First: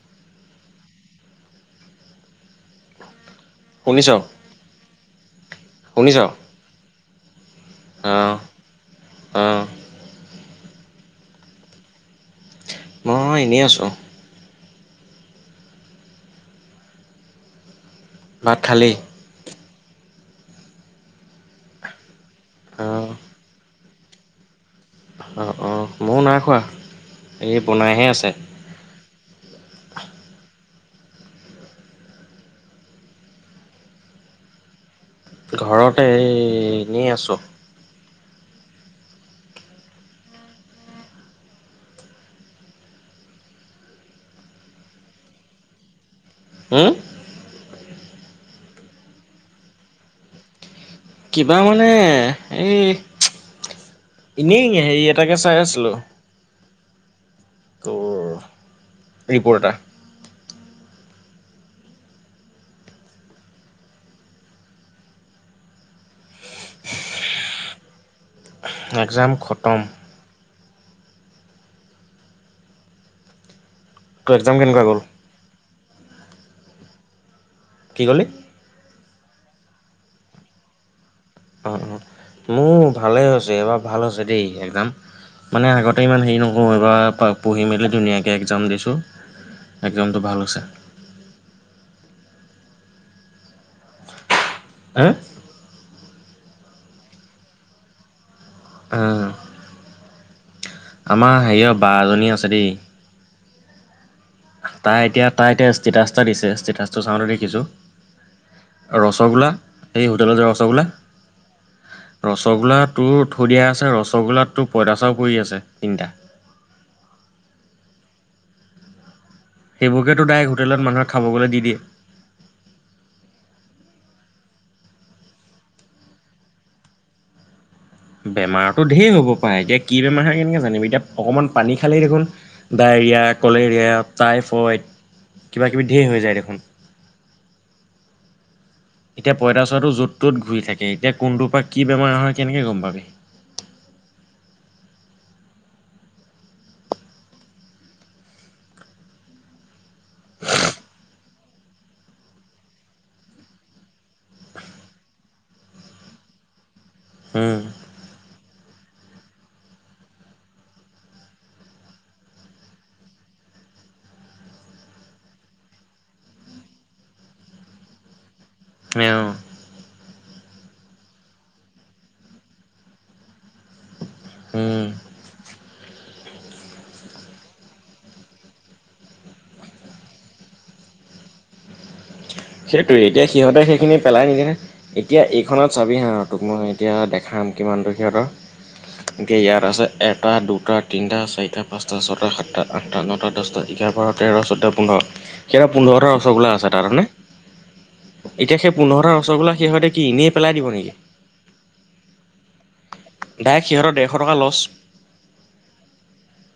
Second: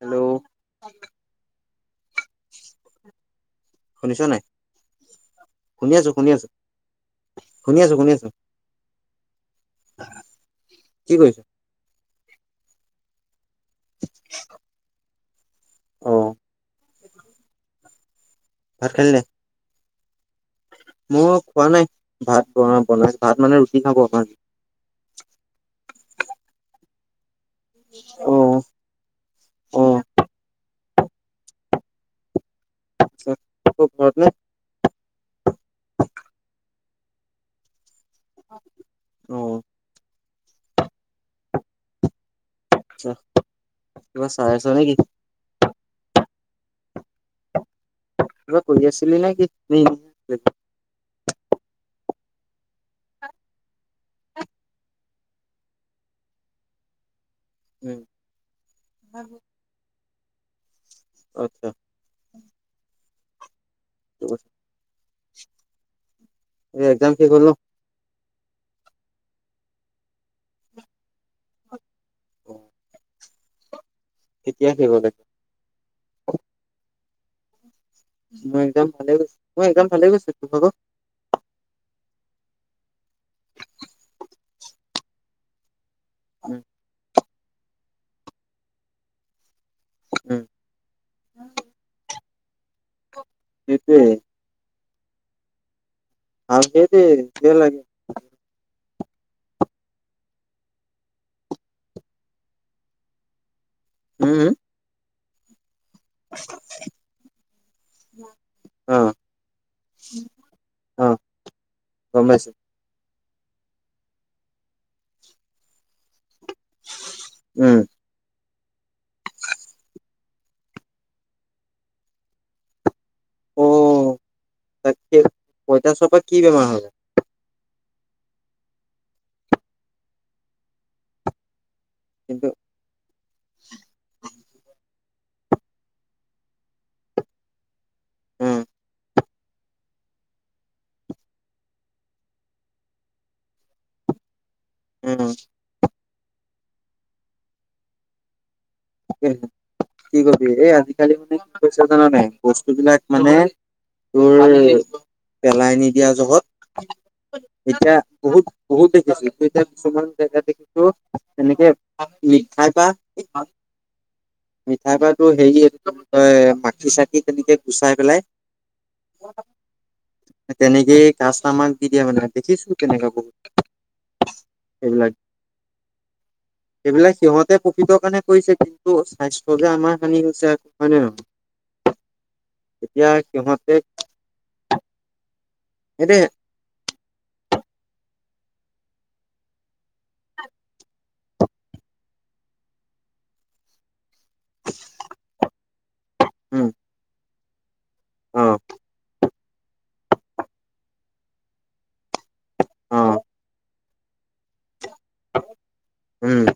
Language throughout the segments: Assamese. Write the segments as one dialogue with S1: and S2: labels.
S1: হেল্ল' শুনিছ নাই? শুনি আছো
S2: শুনিছ
S1: শুনি আছো। শুনি আছো, শুনি আছো।
S2: আহ আহ
S1: কি কৰিছ?
S2: মই এনেই আছো।
S1: [unintelligible] অ
S2: ভাত খালি?
S1: মই খোৱা নাই ভাত
S2: অঁ
S1: ব-বনাই ভাত মানে ৰুটি খাব আমাৰ।
S2: অঁ অঁ ময়ো নাই খোৱা, এই বনাইহে আছে।
S1: অ অ। আছা ক'ত ঘৰত নে?
S2: ঘৰতে এ এনেই আছোঁ।
S1: অ। আচ্ছা, কিবা চাই আছ নেকি?
S2: হুম
S1: কিবা কৰি আছিলি নেকি [unintelligible]
S2: কিবা মানে এই ইনেই হেৰি এটাকে চাই আছিলোঁ। তোৰ ৰিপৰ্ট এটা।
S1: আচ্ছা। এই একজাম শেষ হ'ল ন?
S2: একজাম খটম।
S1: অ'।
S2: তোৰ একজাম কেনেকোৱা গ'ল?
S1: একজাম?
S2: কি কলি?
S1: মোৰ একজাম ভালে গৈছে, মোৰ একজাম ভালে গৈছে, তোৰ ভাগৰ?
S2: অ' অ' মোৰ ভালেই হৈছে এইবাৰ ভাল হৈছে দেই একজাম, মানে আগত এই ইমান হেৰি
S1: উম
S2: নহয়। এইবাৰ পঢ়ি মেলি ধুনীয়াকৈ একজাম দিছোঁ। একজামটো
S1: উম
S2: ভাল হৈছে।
S1: [unintelligible] সেইটোৱে
S2: আৰু
S1: অ সেইটোৱেই, কিয় লাগে?
S2: অ। আমাৰ হেৰিয় বা এজনী আছে দেই
S1: হুম হুম?
S2: তাই এতিয়া তাই এতিয়া ষ্টেটাছ এটা দিছে ষ্টেটাচটো চাওঁতে দেখিছো
S1: অ
S2: ৰসগোল্লা সেই হোটেলৰ যে ৰসগোল্লা।
S1: অ গম পাইছো
S2: ৰসগোল্লাত তোৰ থৈ দিয়া আছে ৰসগোল্লাত তোৰ পইতাচোৰা পৰি আছে তিনিটা।
S1: উম।
S2: সেইবোৰকেতো ডাইৰেক্ট হোটেলত মানুহে খাব গলে দি দিয়ে।
S1: অ' তাকে। পইতাচোৰাৰ পৰা কি বেমাৰ হয় বাৰু?
S2: বেমাৰটো ধেই হ'ব পাৰে। এতিয়া কি বেমাৰ হয় কেনেকে জানিম। এতিয়া অকণমান পানী খালেই দেখোন
S1: কিন্তু
S2: ডায়েৰিয়া, কলেৰিয়া, টাইফইড কিবাকিবি ধেই হৈ যায় দেখোন।
S1: উম
S2: এতিয়া পইতাচোৰাটো য'ত ত'ত ঘূৰি থাকে। এতিয়া কোনটোৰ পা কি বেমাৰ হয় কেনেকৈ গম পাবি।
S1: উম। তাকে কি কবি। এই আজিকালি মানে কি হৈছে জান নাই, বস্তু বিলাক মানে তোৰ পেলাই নিদিয়া জহত
S2: উম,
S1: এতিয়া বহুত বহুত দেখিছো। তোৰ এতিয়া কিছুমান জেগাত দেখিছো এনেকে মিঠাই পা [unintelligible] মিঠাই পা তোৰ হেৰি কি কয় মাখি চাখি তেনেকে গুচাই পেলাই
S2: [unintelligible]
S1: তেনেকেই কাষ্টমাৰক দি দিয়া মানে, দেখিছো তেনেকোৱা বহুত।
S2: উম।
S1: সেইবিলাক, সেইবিলাক সিহঁতে প্ৰফিটৰ কাৰণে কৰিছে। কিন্তু স্বাস্থ্য যে আমাৰ হানি হৈছে হয় নে নহয়।
S2: সেইটোৱে এতিয়া সিহঁতে সেইখিনি পেলাই নিদিয়ে নহয়। এতিয়া এইখনত চাবি হাঁ
S1: সেইটোৱে
S2: তোক মই এতিয়া দেখাম কিমানটো সিহঁতৰ ধেই ইয়াত আছে এটা, দুটা, তিনিটা, চাৰিটা, পাঁচটা, ছটা, সাতটা, আঠটা, নটা, দহটা। এঘাৰ, বাৰ, তেৰ, চৈধ্য, পোন্ধৰ, কেইটা পোন্ধৰতা ৰসগোল্লা
S1: উম
S2: আছে তাত হয় নে?
S1: অ
S2: এতিয়া সেই পোন্ধৰটা ৰসগোল্লা সিহঁতে কি এনেই পেলাই দিব নেকি?
S1: অ
S2: ডাইৰেক্ট সিহঁতৰ ডেৰশ টকা লচ।
S1: উম।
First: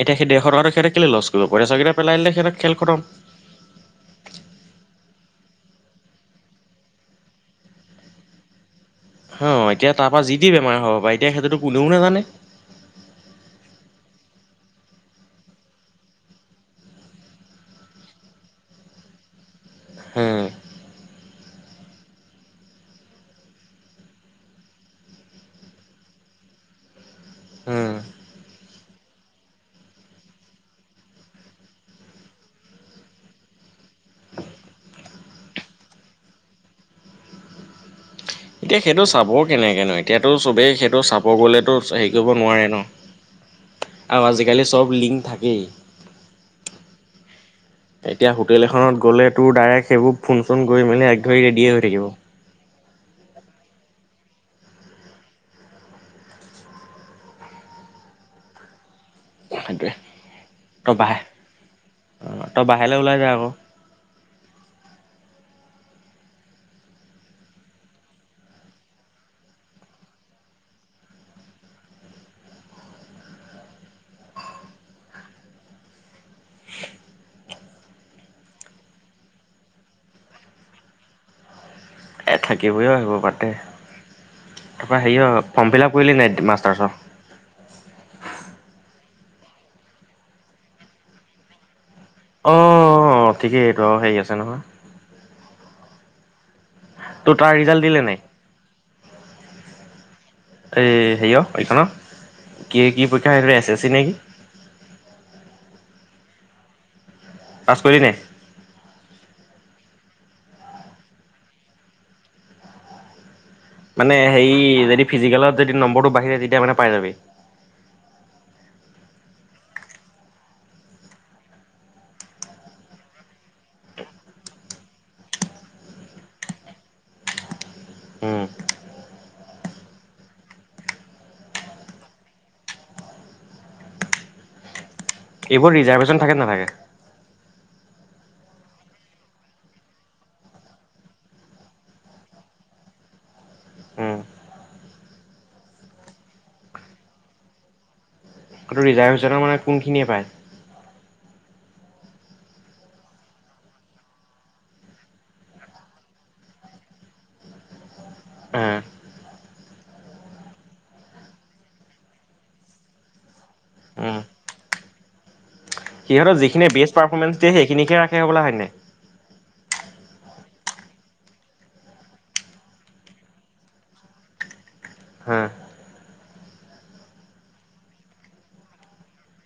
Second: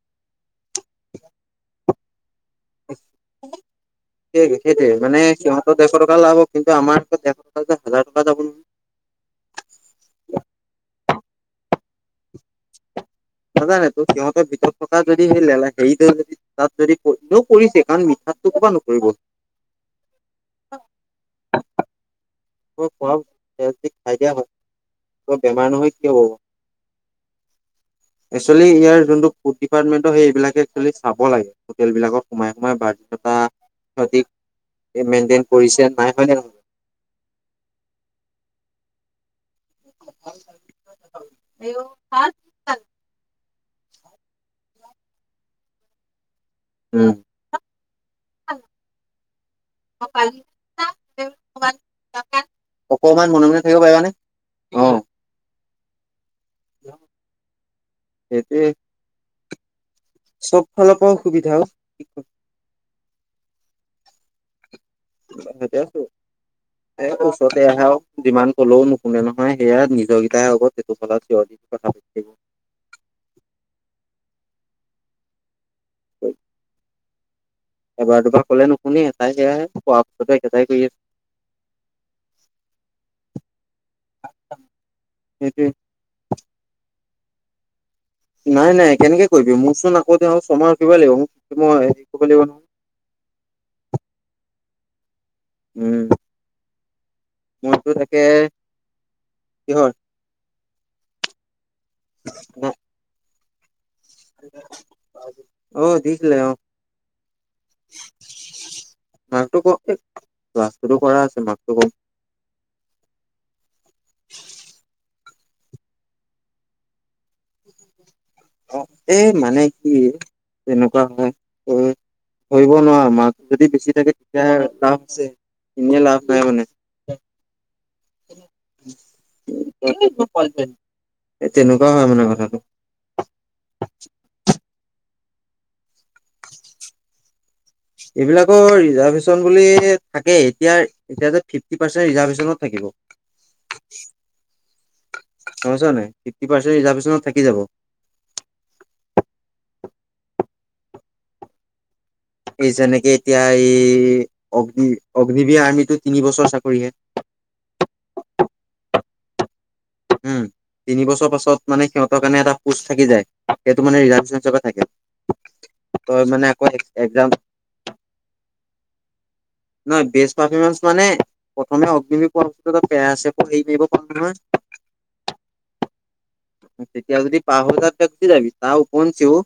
S2: এতিয়া সেই ডেৰশ টকাটো সিহঁতে কেলে লচ কৰিব, পইটাচোৰা কেইটা পেলাই দিলে সিহঁতৰ খেল খটম।
S1: সেয়ে সেইটোৱে মানে সিহঁতৰ ডেৰশ টকা লাভ হ'ব কিন্তু আমাৰ আকৌ ডেৰশ টকাত হাজাৰ টকা যাব নহয়।
S2: হা, এতিয়া তাৰ পৰা যি তি বেমাৰ হ'ব পাৰে এতিয়া সেইটোতো কোনেও নেজানে।
S1: নেযানেটো সিহঁতৰ ভিতৰত থকা যদি সেই লেলা হেৰিটো যদি, তাত যদি পৰি এনেও পৰিছেই কাৰণ মিঠাতটো ক'ৰপৰা নপৰিব।
S2: হে,
S1: প‌ইতাচোৰা পৰাও সেয়া যদি খাই দিয়া হয়, ত বেমাৰ নহয় কিয় বাৰু।
S2: উম,।
S1: এক্সুৱেলি ইয়াৰ যোনটো ফুড ডিপাৰ্টমেণ্ট সেইবিলাকে এক্সুৱেলি চাব লাগে। হোটেল বিলাকত সোমাই সোমাই বাধ্যতা সিহঁতি এই মেইনটেইন কৰিছে নাই হয় ন নহয়?
S2: এতিয়া সেইটো চাব কেনেকেনো এতিয়াতো চবেই সেইটো চাব গ'লেতো হেৰি কৰিব নোৱাৰে ন। আৰু আজিকালি চব লিংক থাকেই।
S1: উম।
S2: এতিয়া হোটেল এখনত গ'লে তোৰ ডাইৰেক্ট সেইবোৰ ফোন চোন কৰি মেলি এক ধৰি ৰেডিয়ে হৈ থাকিব।
S1: অকমান মনে, মনে থাকিব পাৰিবানে অ'। সেইটোৱে।
S2: সেইটোৱে।
S1: চব ফালৰ পৰাও সুবিধাও।
S2: ত' বাহিৰলৈ ওলাই যায় আকৌ
S1: সতে আছো [unintelligible] এ ওচৰতে আহা যিমান কলেও নুশুনে নহয় সেয়া নিজৰকেইটাহে হ'ব তেইটো ফলত চিঞৰ দি কথা হয় [unintelligible] এবাৰ দুবাৰ ক'লে নুশুনি এটাই বেয়াহে কোৱা পাছতো একেটাই কৰি আছে
S2: এই থাকিবই আহিব পাতে তাৰপৰা হেৰিয়
S1: সেইটোৱে।
S2: ফৰ্ম ফিল আপ কৰিলি নাই মাষ্টাৰছত।
S1: নাই, নাই কেনেকে কৰিবি মোৰচোন আকৌতে আহ ছমাই ৰখিবা লাগিব মোকই
S2: অ', ঠিকেইটো হেৰি আছে নহয়।
S1: উম,
S2: তোৰ তাৰ ৰিজাল্ট
S1: মোৰটো
S2: দিলে নাই?
S1: থাকে কিহৰ
S2: এই হেৰিয় এইখনৰ কি, কি পৰীক্ষা এছ, এছ চি নেকি?
S1: অ', দিছিলে অ'।
S2: পাছ কৰিলিনে নাই।
S1: মাকটো [unintelligible] কম ল্ছ কৰা আছে মাকটো কম
S2: মানে হেৰি যদি ফিজিকেলত যদি নম্বৰটো বাঢ়ি যৰে তেতিয়া মানে পাই যাবি।
S1: অ', এই মানে কি তেনেকুৱা হয় ধৰিব নোৱাৰা মাক যদি বেছি থাকে তেতিয়া লাভ আছে এনে লাভ নাই মানে
S2: উম
S1: তেনেকুৱা হয় মানে কথাটো।
S2: এইবোৰ ৰিজাৰ্ভেশন থাকে নাথাকে
S1: এইবিলাকৰ ৰিজাৰ্ভেশচন বুলি থাকে এতিয়া এতিয়া যে ফিফটি পাৰ্চেন্ট ৰিজাৰভেশচনত থাকিব।
S2: উম
S1: গ'ম পাইছা নাই ফিফটি পাৰ্চেণ্ট ৰিজাৰ্ভেশ্যনত থাকি যাব।
S2: তটো ৰিজাৰ্ভ হৈছে ন মানে কোনখিনিয়ে পায়?
S1: এই যেনেকে এতিয়া এই অগ্নি অগ্নিবীৰ আৰ্মিতটো তিন বছৰ চাকৰিহে
S2: আহ
S1: উম। তিনিছৰ পাছত মানে সিহঁতৰ কাৰণে এটা পোচ থাকি যায় সেইটো মানেৰিজাৰ্শন হিচাপে থাকে। তই
S2: সিহঁত
S1: মানে আকৌ
S2: যিখিন বেষ্ট
S1: একজাম
S2: পাৰফৰ্মেঞ্চ দিয়ে সেইখিনিকে ৰাখে হবলা হয়নে
S1: নহ বেষ্ট পাৰফৰ্মেঞ্চ মানে প্ৰথমে অগ্নি কোৱা [unintelligible] পছ পেপ মিব পাৰে
S2: হা
S1: তেতিয়া যদি পাহাৰ তে যদি যাবি তাহ ওপঞ্চিও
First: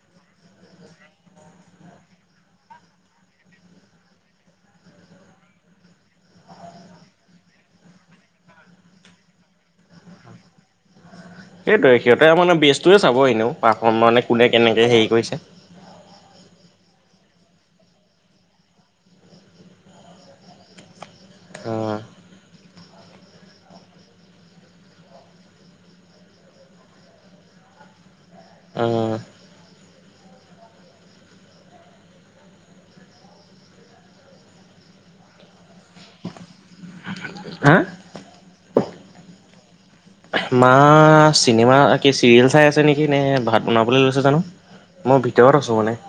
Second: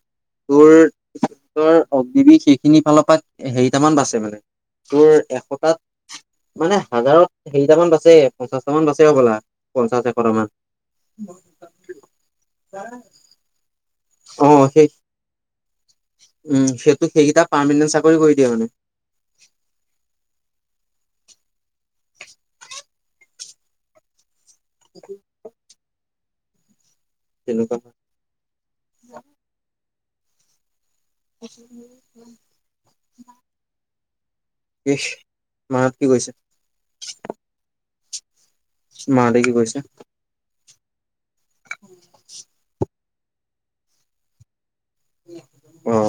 S1: তোৰ অগ্নি বিষ সেইখিনি ফালৰ পৰা হেৰিটামান বাচছে মানে তোৰ এশতাত মানে হাজাৰত হৰিটামান বাচ পঞ্চাশটাামান বাচ হ'বলা পঞ্চাশ এশটামান উম।
S2: সেইটোৱে সিহঁতে মানে বেষ্টটোৱে চাব এনেও পাৰফ মানে
S1: অ
S2: কোনে
S1: সেই
S2: কেনেকৈ হেৰি কৰিছে।
S1: উম সেইটো সেইকেইটা পাৰ্মমানেণ্ট চাকৰি কৰি দিয়ে মানে
S2: অ'।
S1: হয় [unintelligible] তেনেকুৱা হয়।
S2: অ।
S1: [inaudible] [unintelligible] মাহত কি কৰিছে?
S2: হা
S1: মাহতে কি কৰিছে?
S2: মা, চিনেমা কি চিৰিয়েল চাই আছে নেকি, নে ভাত বনাবলৈ লৈছে জানোঁ! মই ভিতৰত আছোঁ মানে।
S1: অ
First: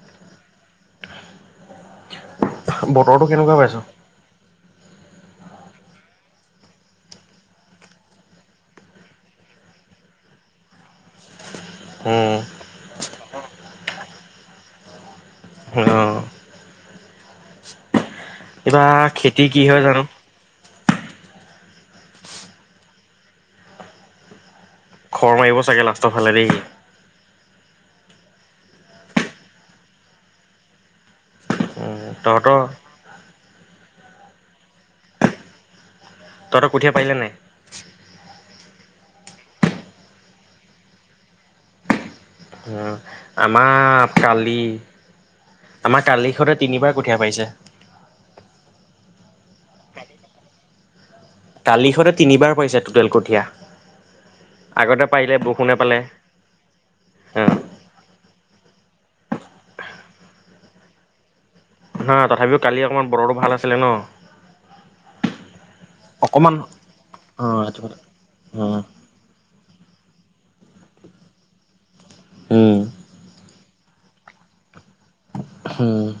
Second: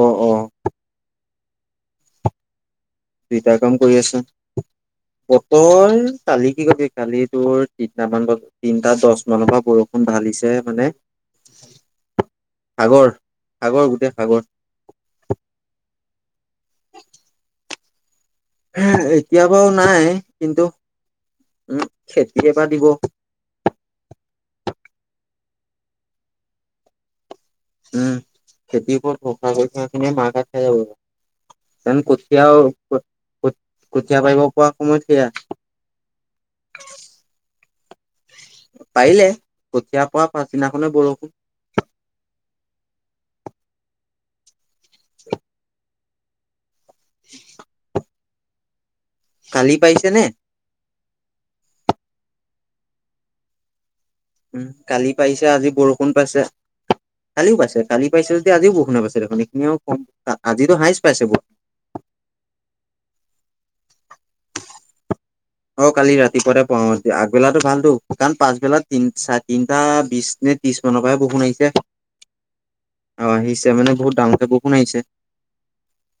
S1: অ অ
S2: বতৰটো কেনেকুৱা
S1: দেউতাৰ
S2: পাইছ
S1: কাম কৰি আছো। বতৰ কালি কি কবি, কালি তোৰ তিনিতামান বজাত তিনটা দছ মানৰ পৰা বৰষুণ ঢালিছে মানে
S2: উম
S1: সাগৰ-সাগৰ গোটেই সাগৰ।
S2: অঁ। এইবাৰ
S1: এতিয়া
S2: খেতি কি
S1: বাৰু
S2: হয় জানো
S1: নাই, কিন্তু উম, [unintelligible]
S2: খৰ মাৰিব চাগে, লাষ্টৰ ফালে দেই।
S1: উম, খেতিৰ ওপৰত পকা কঠীয়া খিনি মাৰ ঘাট খাই যাব। জানো,
S2: উম, তহঁতৰ
S1: কঠীয়া-কঠীয়া [unintelligible] পাৰিব পৰা সময়ত সেয়া।
S2: তহতৰ কঠিয়া পাৰিলে নাই!
S1: পাৰিলে, কঠীয়া পৰা পাছদিনাখনে বৰষুণ।
S2: অ, আমাৰ কালি
S1: [inaudible]
S2: আমাৰ কালি সঁতে তিনিবাৰ কঠীয়া পাৰিছে।
S1: কালি পাৰিছে নে।
S2: কালিসতে তিনিবাৰ পাৰিছে টুটেল কঠীয়া। আগতে
S1: কালি
S2: পাৰিলে
S1: পাৰিছে, আজি
S2: বৰষুণে পালে
S1: বৰষুণ পাইছে।
S2: অ,
S1: কালিওঁ পাৰিছে, কালি পাৰিছে যদি আজিওঁ বৰষুন পাইছে, এইখিনিও আজিটো হাইষ্ট পাইছে বৰষুণে।
S2: হা, তথাপিও কালি অকণমান বতৰতো ভাল আছিলে ন।
S1: অ, কালি
S2: অকমান
S1: ৰাতিপুৱাতে [unintelligible]
S2: অ,
S1: আগবেলাতো
S2: সেইটো অ,
S1: ভালতো, কাৰণ পাচবেলা
S2: উম,
S1: তিন চাৰে তিনটা বিশ নে ত্ৰিশ মানৰ পৰাহে বৰষুন আহিছে।
S2: উম।
S1: অ, আহিছে মানে বহুত ডাঙৰকে বৰষুন আহিছে।
S2: উম।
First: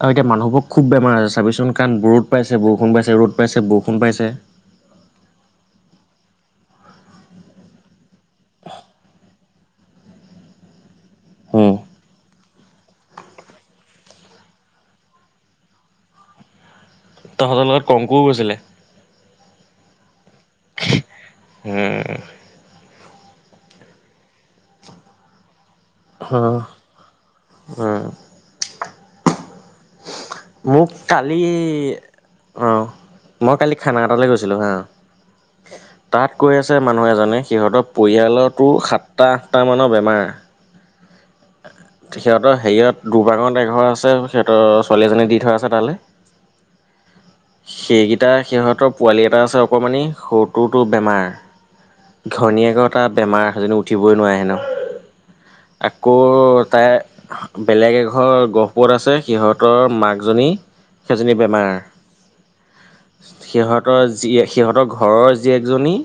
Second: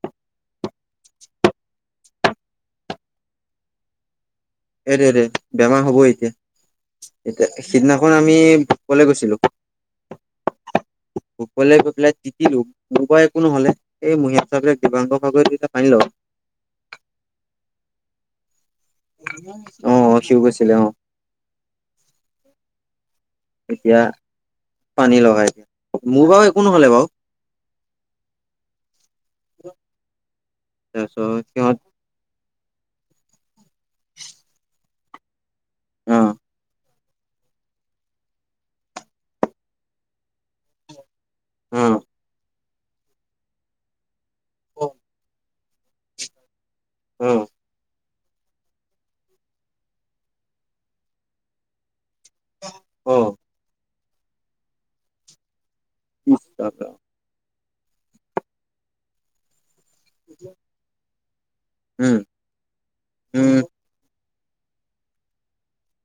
S2: আৰু এতিয়া মানুহবোৰ খুব বেমাৰত আছে, চাবিচোন! কাৰণ ৰ'দ পাইছে, বৰষুণ পাইছে, ৰ'দ পাইছে, বৰষুণ পাইছে।
S1: সেইটোৱে দে, বেমাৰ হ'বই এতিয়া। এতিয়া সিদিনাখন আমি ফুৰিবলে গৈছিলোঁ।
S2: উম,
S1: ফুৰিবলে গৈ পেলাই টিটিলো, মোৰ বাৰু একো নহ'লে, এই [unintelligible]
S2: তহঁতৰ লগত কংকুও গৈছিলে!
S1: অ, অ, সিওঁ গৈছিলে। অ।
S2: উম,
S1: এতিয়া পানী লগা, মোৰ বাৰু
S2: অ',
S1: একো নহ'লে বাৰু। [inaudible]
S2: অ', মোক
S1: তাৰপিছত
S2: কালি,
S1: সিহঁত
S2: অ মই কালি খানা এটালৈ গৈছিলোঁ হা,
S1: অ
S2: তাত কৈ আছে মানুহে এজনে, সিহঁতৰ পৰিয়ালতো সাতটা-আঠটা মানৰ বেমাৰ।
S1: উম।
S2: সিহঁতৰ হেৰিয়ত দুবাগত এঘৰ আছে, সিহঁতৰ ছোৱালী এজনী দি থোৱা আছে তালৈ।
S1: অ
S2: সেইকেইটা, সিহঁতৰ পোৱালি এটা আছে অকমানি, সৰুটোতো বেমাৰ। ঘনীয়েক আৰু তাৰ
S1: অ
S2: বেমাৰ, সেইজনো উঠিবই নোৱাৰে হেনো। আকৌ তাই
S1: [unintelligible]
S2: বেলেগ এঘৰ গহপুৰত আছে সিহঁতৰ মাক জনী, সেইজনী বেমাৰ।
S1: উম উম
S2: সিহঁতৰ জি সিহঁতৰ ঘৰৰ জিয়েকজনী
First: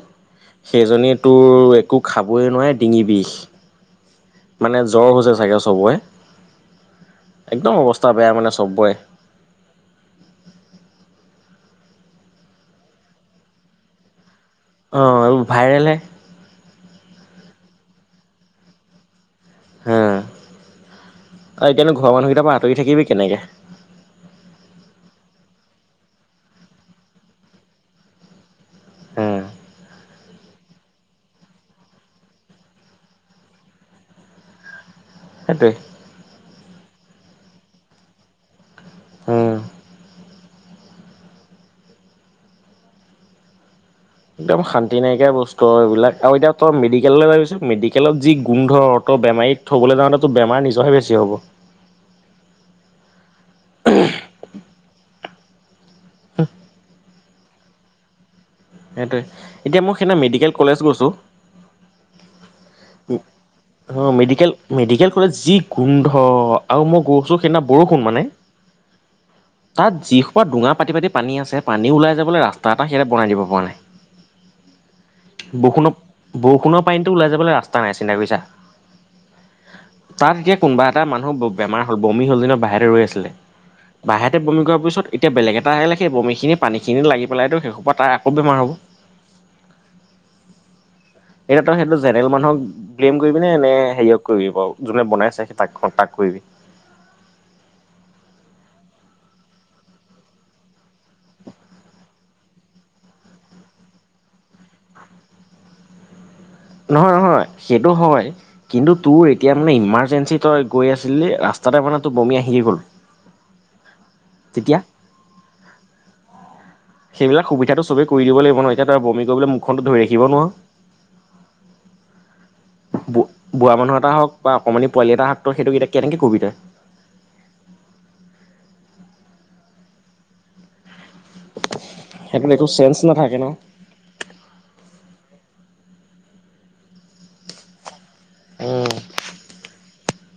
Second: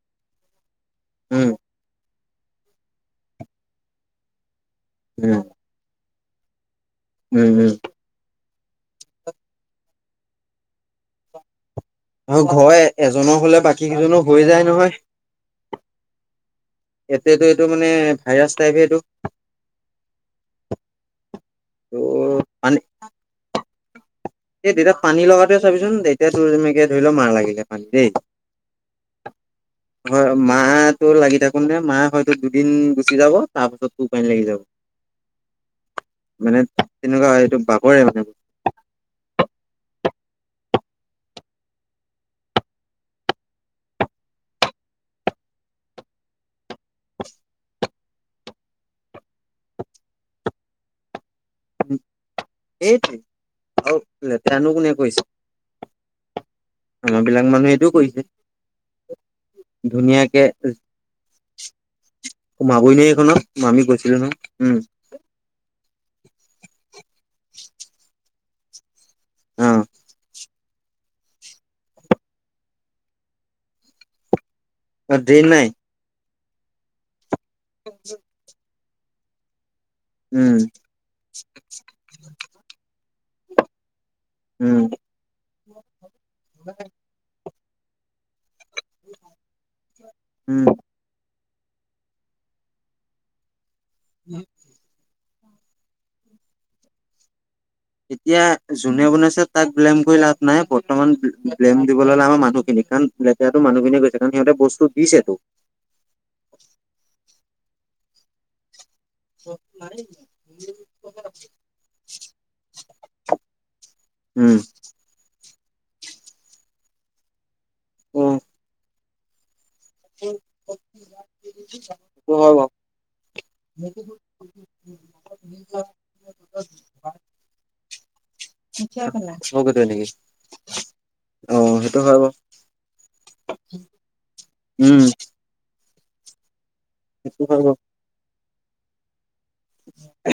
S2: সেইজনীয়ে
S1: উম
S2: তোৰ একো খাবই নোৱাৰে, ডিঙি বিষ। মানে জ্বৰ হৈছে
S1: উম
S2: চাগে চবৰে,
S1: উম উম
S2: একদম অৱস্থা বেয়া মানে চবৰে।
S1: আৰু ঘৰৰ এজনৰ হ'লে বাকী কেইজনো হৈ যায়। নহয়
S2: অ'এইবোৰ ভাইৰেলহে।
S1: এতিয়াতো এইটো মানে ভাইৰাছ টাইপ হে এইটো।
S2: হাঁ আৰু
S1: ত'
S2: এতিয়ানো ঘৰৰ মানুহকেইটাৰ পৰা
S1: মানে
S2: আঁতৰি থাকিবি কেনেকে?
S1: এই দেউতাত পানী লগাটোৱে চাবিচোন, এতিয়া তোৰ এনেকে ধৰি ল মাৰ লাগিলে পানী দেই
S2: হাঁ।
S1: হয়, মা তোৰ লাগি থাকোঁতে মা হয়তো দুদিন গুচি যাব তাৰ পাছত তোৰ পানী লাগি যাব। [inaudible]
S2: সেইটোৱে।
S1: মানে তেনেকুৱা এইটো বাগৰেই মানে।
S2: উম একদম শান্তি নাইকিয়া বস্তু আৰু এইবিলাক, আৰু এতিয়া তই মেডিকেললৈ যাবিচোন, মেডি কেলত, যি গোন্ধ, ত' বেমাৰীক থ'বলৈ যাওঁতে তোৰ বেমাৰ নিজৰহে বেছি হ'ব।
S1: এইটোৱে আৰু লেতেৰানো কোনে কৰিছে? আমাৰ বিলাক মানুহেইটো কৰিছে।
S2: সেইটোৱে! এতিয়া মই সেইদিনা
S1: ধুনীয়াকে
S2: মেডিকেল কলেজ গৈছোঁ!
S1: সোমাবই নোৱাৰি এইখনত আমি
S2: অ',
S1: গৈছিলো নহয়
S2: মেডিকেল,
S1: উম
S2: মেডিকেল কলেজ যি গোন্ধ আৰু মই গৈছোঁ সেইদিনা বৰষুণ মানে
S1: অ
S2: তাত যিসোপা ডোঙা পাতি, পাতি পানী আছে, পানী ওলাই যাবলৈ ৰাস্তা এটা সিহঁতে বনাই দিব পৰা নাই!
S1: অ ড্ৰেইন নাই
S2: বৰষুণটো বৰষুণৰ পানীতো ওলাই যাবলৈ ৰা স্তা, নাই! চিন্তা কৰি ছা? তাত
S1: উম
S2: এতিয়া কোনোবা এটা মানুহ বেমাৰ হ'ল, বমি হ'ল যেনিবা বাহিৰতে ৰৈ আছিলে বাহিৰতে বমি কৰোৱাৰ
S1: উম
S2: পিছত এতিয়া বেলেগ এটা আহিলে, সেই বমিখিনি পানীখিনি লাগি পেলাইতো সেইসোপা তাৰ আকৌ বেমাৰ হ'ব।
S1: উম।
S2: এতিয়া তই সেইটো জেনেৰেল মানুহক ব্লেইম কৰিবি নে, নে হেৰিয়ক কৰিবি বাৰু? যোনে বনাইছে সেই তাক, তাক কৰিবি।
S1: এতিয়া যোনে বনাইছে তাক ব্লেম কৰি লাভ নাই, বৰ্তমান ব্লেম দিবলৈ হ'লে আমাৰ মানুহখিনি কাৰণ লেতেৰাটো মানুহখিনিয়ে কৰিছে, কাৰণ সিহঁতে বস্তু দিছেতো।
S2: নহয়, নহয়! সেইটো হয়। কিন্তু তোৰ এতিয়া মানে ইমাৰ্জেঞ্চি তই গৈ আছিলি, ৰাস্তাতে মানে তোৰ বমি আহিয়ে গ'ল।
S1: উম।
S2: তেতিয়া সেইবিলাক সুবিধাটো চবে কৰি
S1: অ
S2: দিব লাগিব ন! এতিয়া তই আৰু বমি কৰিবলৈ মুখ খনটো ধৰি ৰাখিব নোৱাৰ।
S1: নহ'ব।
S2: বু বুঢ়া মানুহ এটা হওঁক বা অকনমানি পোৱালি এটা হওঁক সেইটো এতিয়া কেনেকৈ কবি তয়?
S1: [unintelligible] অ', সেইটো হয় বাৰু,
S2: সেইখিনিতো চেঞ্চ নাথাকে ন।
S1: উম। সেই টো হয় বাৰু।
S2: উম।
S1: [unintelligible]